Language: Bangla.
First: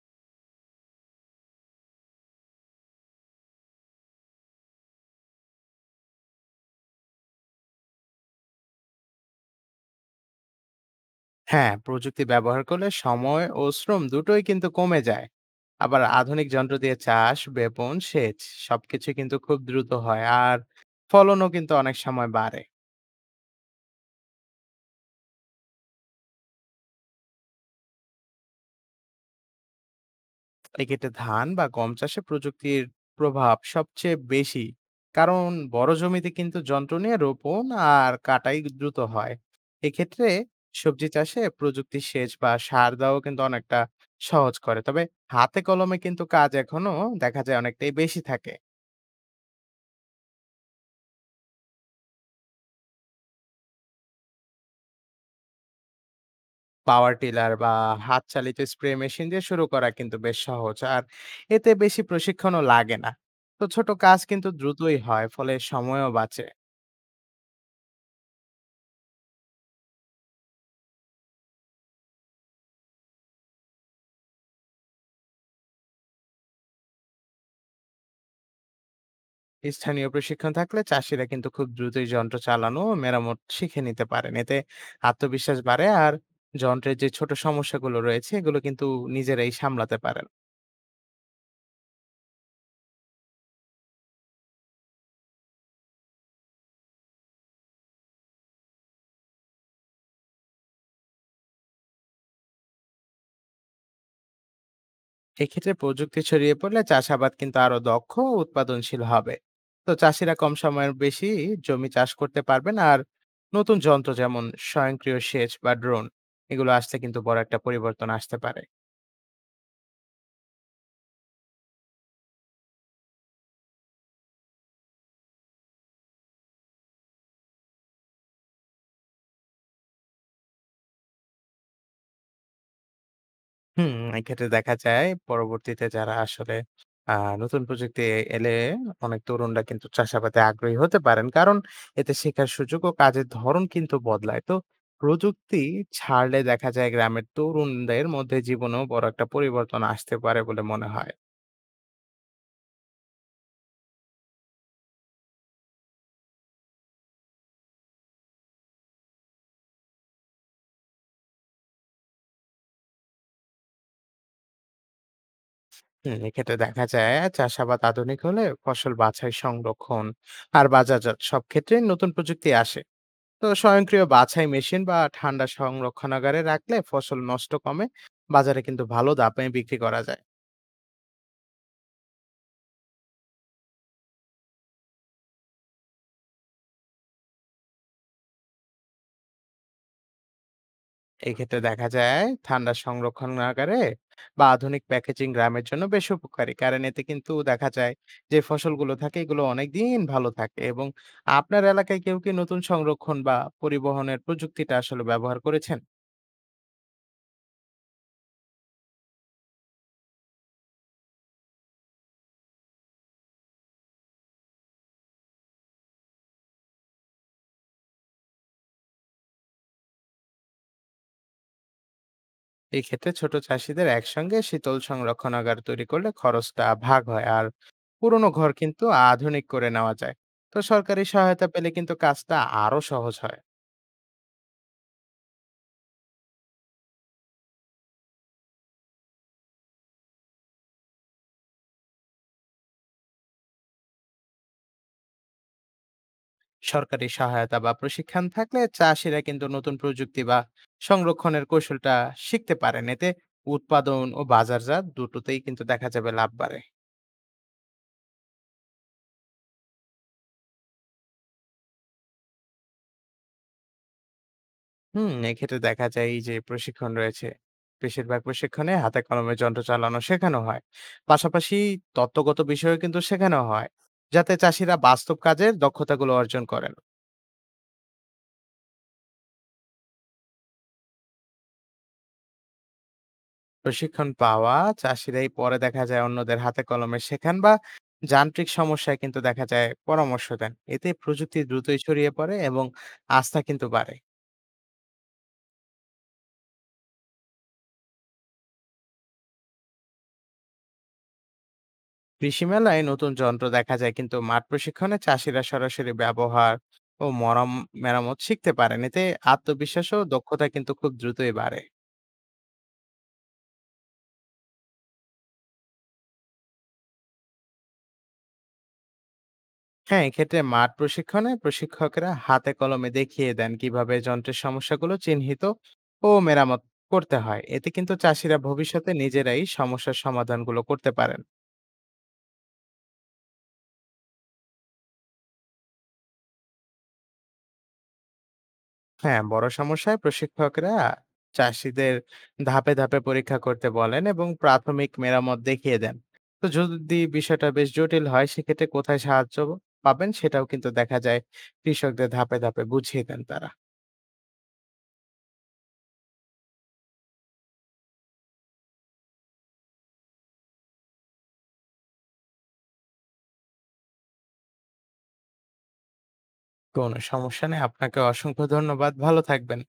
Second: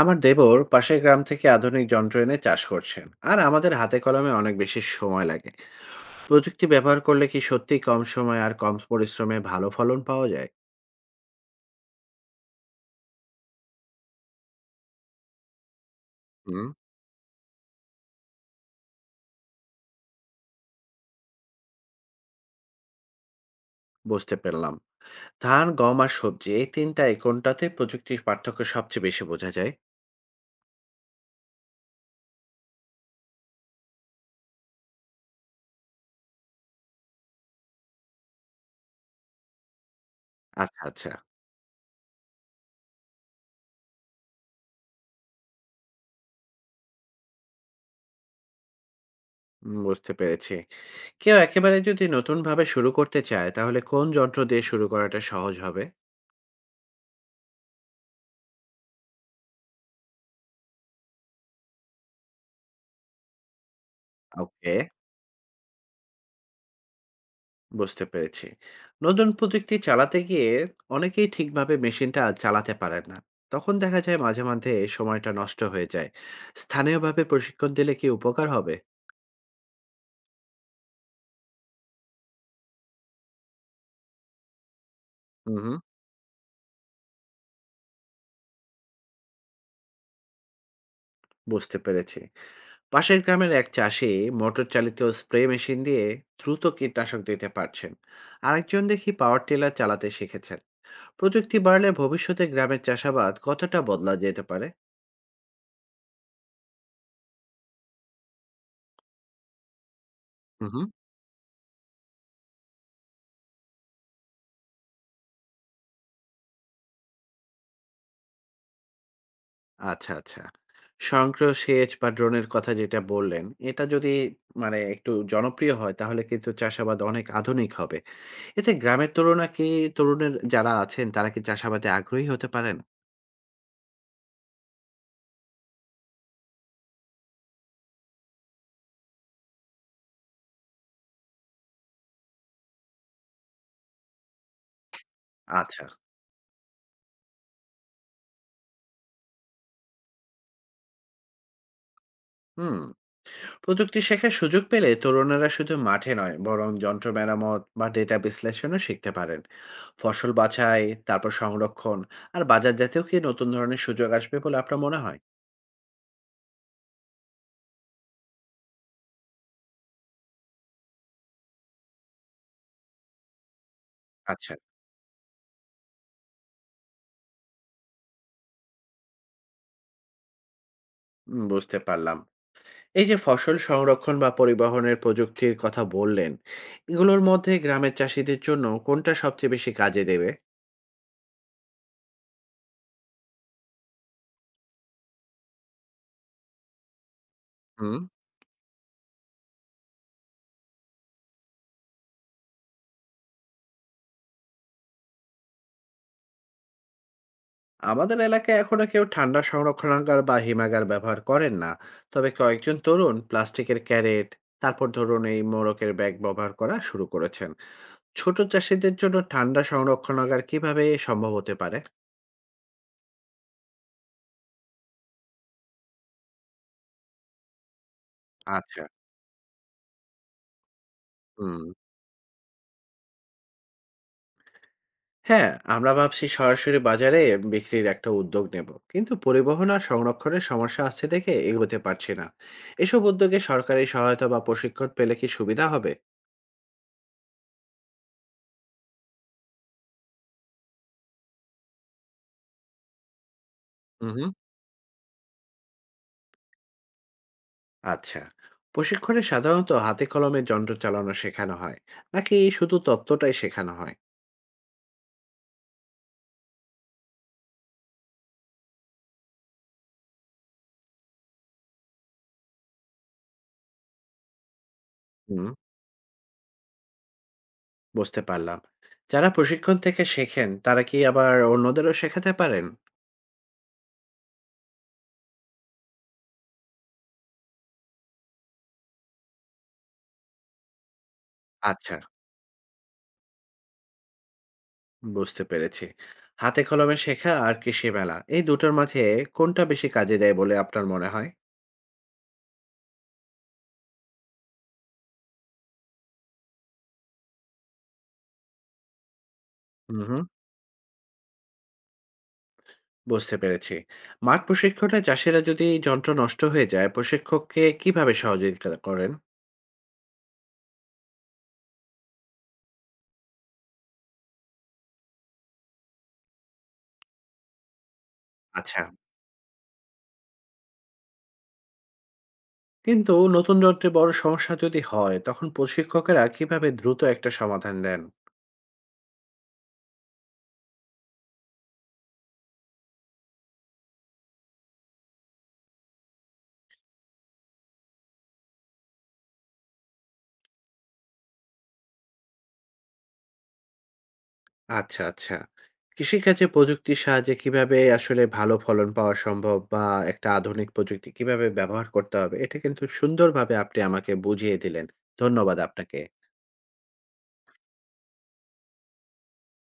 আমার দেবর পাশের গ্রাম থেকে আধুনিক যন্ত্র এনে চাষ করছেন, আর আমাদের হাতে কলমে অনেক বেশি সময় লাগে। প্রযুক্তি ব্যবহার করলে কি সত্যি কম সময় আর কম পরিশ্রমে ভালো ফলন পাওয়া যায়? হ্যাঁ, প্রযুক্তি ব্যবহার করলে সময় ও শ্রম দুটোই কিন্তু কমে যায়। আবার আধুনিক হুম, যন্ত্র দিয়ে চাষ, বেপন, সেচ সবকিছু কিন্তু খুব দ্রুত হয় আর ফলনও কিন্তু অনেক সময় বাড়ে। বুঝতে পারলাম। ধান, গম আর সবজি এই তিনটায় কোনটাতে প্রযুক্তির পার্থক্য সবচেয়ে বেশি বোঝা যায়? এক্ষেত্রে ধান বা গম চাষে প্রযুক্তির প্রভাব সবচেয়ে বেশি, কারণ বড় জমিতে কিন্তু যন্ত্র নিয়ে রোপণ আর কাটাই দ্রুত হয়। এক্ষেত্রে আচ্ছা, সবজি আচ্ছা। চাষে প্রযুক্তি, সেচ বা সার দেওয়াও কিন্তু অনেকটা সহজ করে, তবে হাতে কলমে কিন্তু কাজ এখনো দেখা যায় অনেকটাই বেশি থাকে। হুম, বুঝতে পেরেছি। কেউ একেবারে যদি নতুন ভাবে শুরু করতে চায়, তাহলে কোন যন্ত্র দিয়ে শুরু করাটা সহজ হবে? পাওয়ার টিলার বা হাত চালিত স্প্রে মেশিন দিয়ে শুরু করা কিন্তু বেশ সহজ, আর এতে বেশি প্রশিক্ষণও লাগে না। তো ছোট কাজ কিন্তু ওকে, দ্রুতই হয়, ফলে সময়ও বাঁচে। বুঝতে পেরেছি। নতুন প্রযুক্তি চালাতে গিয়ে অনেকেই ঠিকভাবে মেশিনটা চালাতে পারেন না। তখন দেখা যায় মাঝে, মাঝে সময়টা নষ্ট হয়ে যায়। স্থানীয়ভাবে প্রশিক্ষণ দিলে কি উপকার হবে? স্থানীয় প্রশিক্ষণ থাকলে চাষিরা কিন্তু খুব দ্রুতই যন্ত্র চালানো ও মেরামত শিখে নিতে পারেন, এতে হুম, আত্মবিশ্বাস হুম। বাড়ে আর যন্ত্রের যে ছোট সমস্যাগুলো রয়েছে এগুলো কিন্তু নিজেরাই সামলাতে পারেন। বুঝতে পেরেছি। পাশের গ্রামের এক চাষি মোটর চালিত স্প্রে মেশিন দিয়ে দ্রুত কীটনাশক দিতে পারছেন। আরেকজন দেখি পাওয়ার টিলার চালাতে শিখেছেন। প্রযুক্তি বাড়লে ভবিষ্যতে গ্রামের চাষাবাদ কতটা বদলা যেতে পারে? এক্ষেত্রে প্রযুক্তি ছড়িয়ে পড়লে চাষাবাদ কিন্তু আরো দক্ষ ও উৎপাদনশীল হবে। তো চাষিরা কম হুম। সময়ের বেশি জমি চাষ করতে পারবেন, আর নতুন যন্ত্র যেমন স্বয়ংক্রিয় সেচ বা ড্রোন এগুলো আসতে কিন্তু বড় একটা পরিবর্তন আসতে পারে। আচ্ছা, আচ্ছা। স্বয়ংক্রিয় সেচ বা ড্রোনের কথা যেটা বললেন, এটা যদি একটু জনপ্রিয় হয় তাহলে কিন্তু চাষাবাদ অনেক আধুনিক হবে। এতে গ্রামের তরুণা কি তরুণের যারা আছেন তারা কি চাষাবাদে আগ্রহী হতে পারেন? হুম, এক্ষেত্রে দেখা যায় পরবর্তীতে যারা আসলে আ নতুন প্রযুক্তি এলে অনেক তরুণরা কিন্তু চাষাবাদে আগ্রহী হতে পারেন। কারণ এতে শেখার সুযোগ ও কাজের ধরন কিন্তু বদলায়। তো প্রযুক্তি আচ্ছা। ছাড়লে দেখা যায় গ্রামের তরুণদের মধ্যে জীবনেও বড় একটা পরিবর্তন আসতে পারে বলে মনে হয়। হুম। প্রযুক্তি শেখার সুযোগ পেলে তরুণেরা শুধু মাঠে নয়, বরং যন্ত্র মেরামত বা ডেটা বিশ্লেষণও শিখতে পারেন। ফসল বাছাই, তারপর সংরক্ষণ আর বাজারজাতেও কি নতুন ধরনের সুযোগ আসবে বলে আপনার মনে হয়? হুম, এক্ষেত্রে দেখা যায় চাষাবাদ আধুনিক হলে ফসল বাছাই, সংরক্ষণ আর বাজারজাত সব ক্ষেত্রেই নতুন প্রযুক্তি আসে। তো স্বয়ংক্রিয় বাছাই আচ্ছা, মেশিন বা ঠান্ডা সংরক্ষণাগারে রাখলে ফসল নষ্ট কমে, বাজারে কিন্তু ভালো দামে বিক্রি করা যায়। উম বুঝতে পারলাম। এই যে ফসল সংরক্ষণ বা পরিবহনের প্রযুক্তির কথা বললেন, এগুলোর মধ্যে গ্রামের চাষীদের জন্য কোনটা সবচেয়ে বেশি কাজে দেবে? এক্ষেত্রে দেখা যায় ঠান্ডা সংরক্ষণাগারে বা আধুনিক প্যাকেজিং গ্রামের জন্য বেশ উপকারী, কারণ এতে কিন্তু দেখা যায় হুম। যে ফসলগুলো থাকে এগুলো অনেক দিন ভালো থাকে। এবং আপনার এলাকায় কেউ কি নতুন সংরক্ষণ বা পরিবহনের প্রযুক্তিটা আসলে ব্যবহার করেছেন? আমাদের এলাকায় এখনো কেউ ঠান্ডা সংরক্ষণাগার বা হিমাগার ব্যবহার করেন না। তবে কয়েকজন তরুণ প্লাস্টিকের ক্যারেট, তারপর ধরুন এই মোড়কের ব্যাগ ব্যবহার করা শুরু করেছেন। ছোট চাষীদের জন্য ঠান্ডা সংরক্ষণাগার কিভাবে সম্ভব হতে পারে? এক্ষেত্রে ছোট চাষিদের একসঙ্গে শীতল সংরক্ষণাগার তৈরি করলে খরচটা ভাগ হয়, আর পুরোনো ঘর আচ্ছা। কিন্তু আধুনিক করে নেওয়া যায়। তো সরকারি সহায়তা হুম। পেলে কিন্তু কাজটা আরো সহজ হয়। হ্যাঁ, আমরা ভাবছি সরাসরি বাজারে বিক্রির একটা উদ্যোগ নেব। কিন্তু পরিবহন আর সংরক্ষণের সমস্যা আছে দেখে এগোতে পারছি না। এসব উদ্যোগে সরকারি সহায়তা বা প্রশিক্ষণ পেলে কি সুবিধা হবে? সরকারি সহায়তা বা প্রশিক্ষণ থাকলে চাষিরা কিন্তু নতুন প্রযুক্তি বা সংরক্ষণের কৌশলটা শিখতে পারেন, এতে উৎপাদন হুম, ও হুম। বাজারজাত দুটোতেই কিন্তু দেখা যাবে লাভ বাড়ে। আচ্ছা, প্রশিক্ষণে সাধারণত হাতে কলমে যন্ত্র চালানো শেখানো হয়, নাকি শুধু তত্ত্বটাই শেখানো হয়? হুম, এক্ষেত্রে দেখা যায় এই যে প্রশিক্ষণ রয়েছে, বেশিরভাগ প্রশিক্ষণে হাতে কলমে যন্ত্র চালানো শেখানো হয়। পাশাপাশি তত্ত্বগত বিষয়ও কিন্তু শেখানো হয়, যাতে চাষিরা বাস্তব হুম। কাজের দক্ষতাগুলো অর্জন করেন। বুঝতে পারলাম। যারা প্রশিক্ষণ থেকে শেখেন তারা কি আবার অন্যদেরও শেখাতে পারেন? প্রশিক্ষণ পাওয়া চাষিরাই পরে দেখা যায় অন্যদের হাতে কলমে শেখান বা যান্ত্রিক সমস্যায় কিন্তু দেখা যায় পরামর্শ দেন। এতে প্রযুক্তি দ্রুতই আচ্ছা, ছড়িয়ে পড়ে এবং আস্থা কিন্তু বাড়ে। বুঝতে পেরেছি। হাতে কলমে শেখা আর কৃষি মেলা এই দুটোর মাঝে কোনটা বেশি কাজে দেয় বলে আপনার মনে হয়? কৃষি মেলায় নতুন যন্ত্র দেখা যায়, কিন্তু মাঠ প্রশিক্ষণে চাষিরা সরাসরি ব্যবহার ও মেরামত শিখতে পারেন, এতে আত্মবিশ্বাস ও হুম, হুম। দক্ষতা কিন্তু খুব দ্রুতই বাড়ে। বুঝতে পেরেছি। মাঠ প্রশিক্ষণে চাষিরা যদি যন্ত্র নষ্ট হয়ে যায় প্রশিক্ষককে কিভাবে সহযোগিতা করেন? হ্যাঁ, এক্ষেত্রে মাঠ প্রশিক্ষণে প্রশিক্ষকেরা হাতে কলমে দেখিয়ে দেন কিভাবে যন্ত্রের সমস্যাগুলো চিহ্নিত ও মেরামত করতে হয়, এতে কিন্তু চাষিরা আচ্ছা। ভবিষ্যতে নিজেরাই সমস্যার সমাধানগুলো করতে পারেন। কিন্তু নতুন যন্ত্রে বড় সমস্যা যদি হয় তখন প্রশিক্ষকেরা কিভাবে দ্রুত একটা সমাধান দেন? হ্যাঁ, বড় সমস্যায় প্রশিক্ষকরা চাষীদের ধাপে ধাপে পরীক্ষা করতে বলেন এবং প্রাথমিক মেরামত দেখিয়ে দেন। তো যদি বিষয়টা বেশ জটিল হয় সেক্ষেত্রে কোথায় সাহায্য পাবেন সেটাও কিন্তু দেখা যায় কৃষকদের ধাপে ধাপে বুঝিয়ে দেন তারা। আচ্ছা, আচ্ছা। কৃষিকাজে প্রযুক্তির সাহায্যে কিভাবে আসলে ভালো ফলন পাওয়া সম্ভব, বা একটা আধুনিক প্রযুক্তি কিভাবে ব্যবহার করতে হবে, এটা কিন্তু সুন্দরভাবে আপনি আমাকে বুঝিয়ে দিলেন। ধন্যবাদ আপনাকে। কোনো সমস্যা নেই। আপনাকে অসংখ্য ধন্যবাদ। ভালো থাকবেন।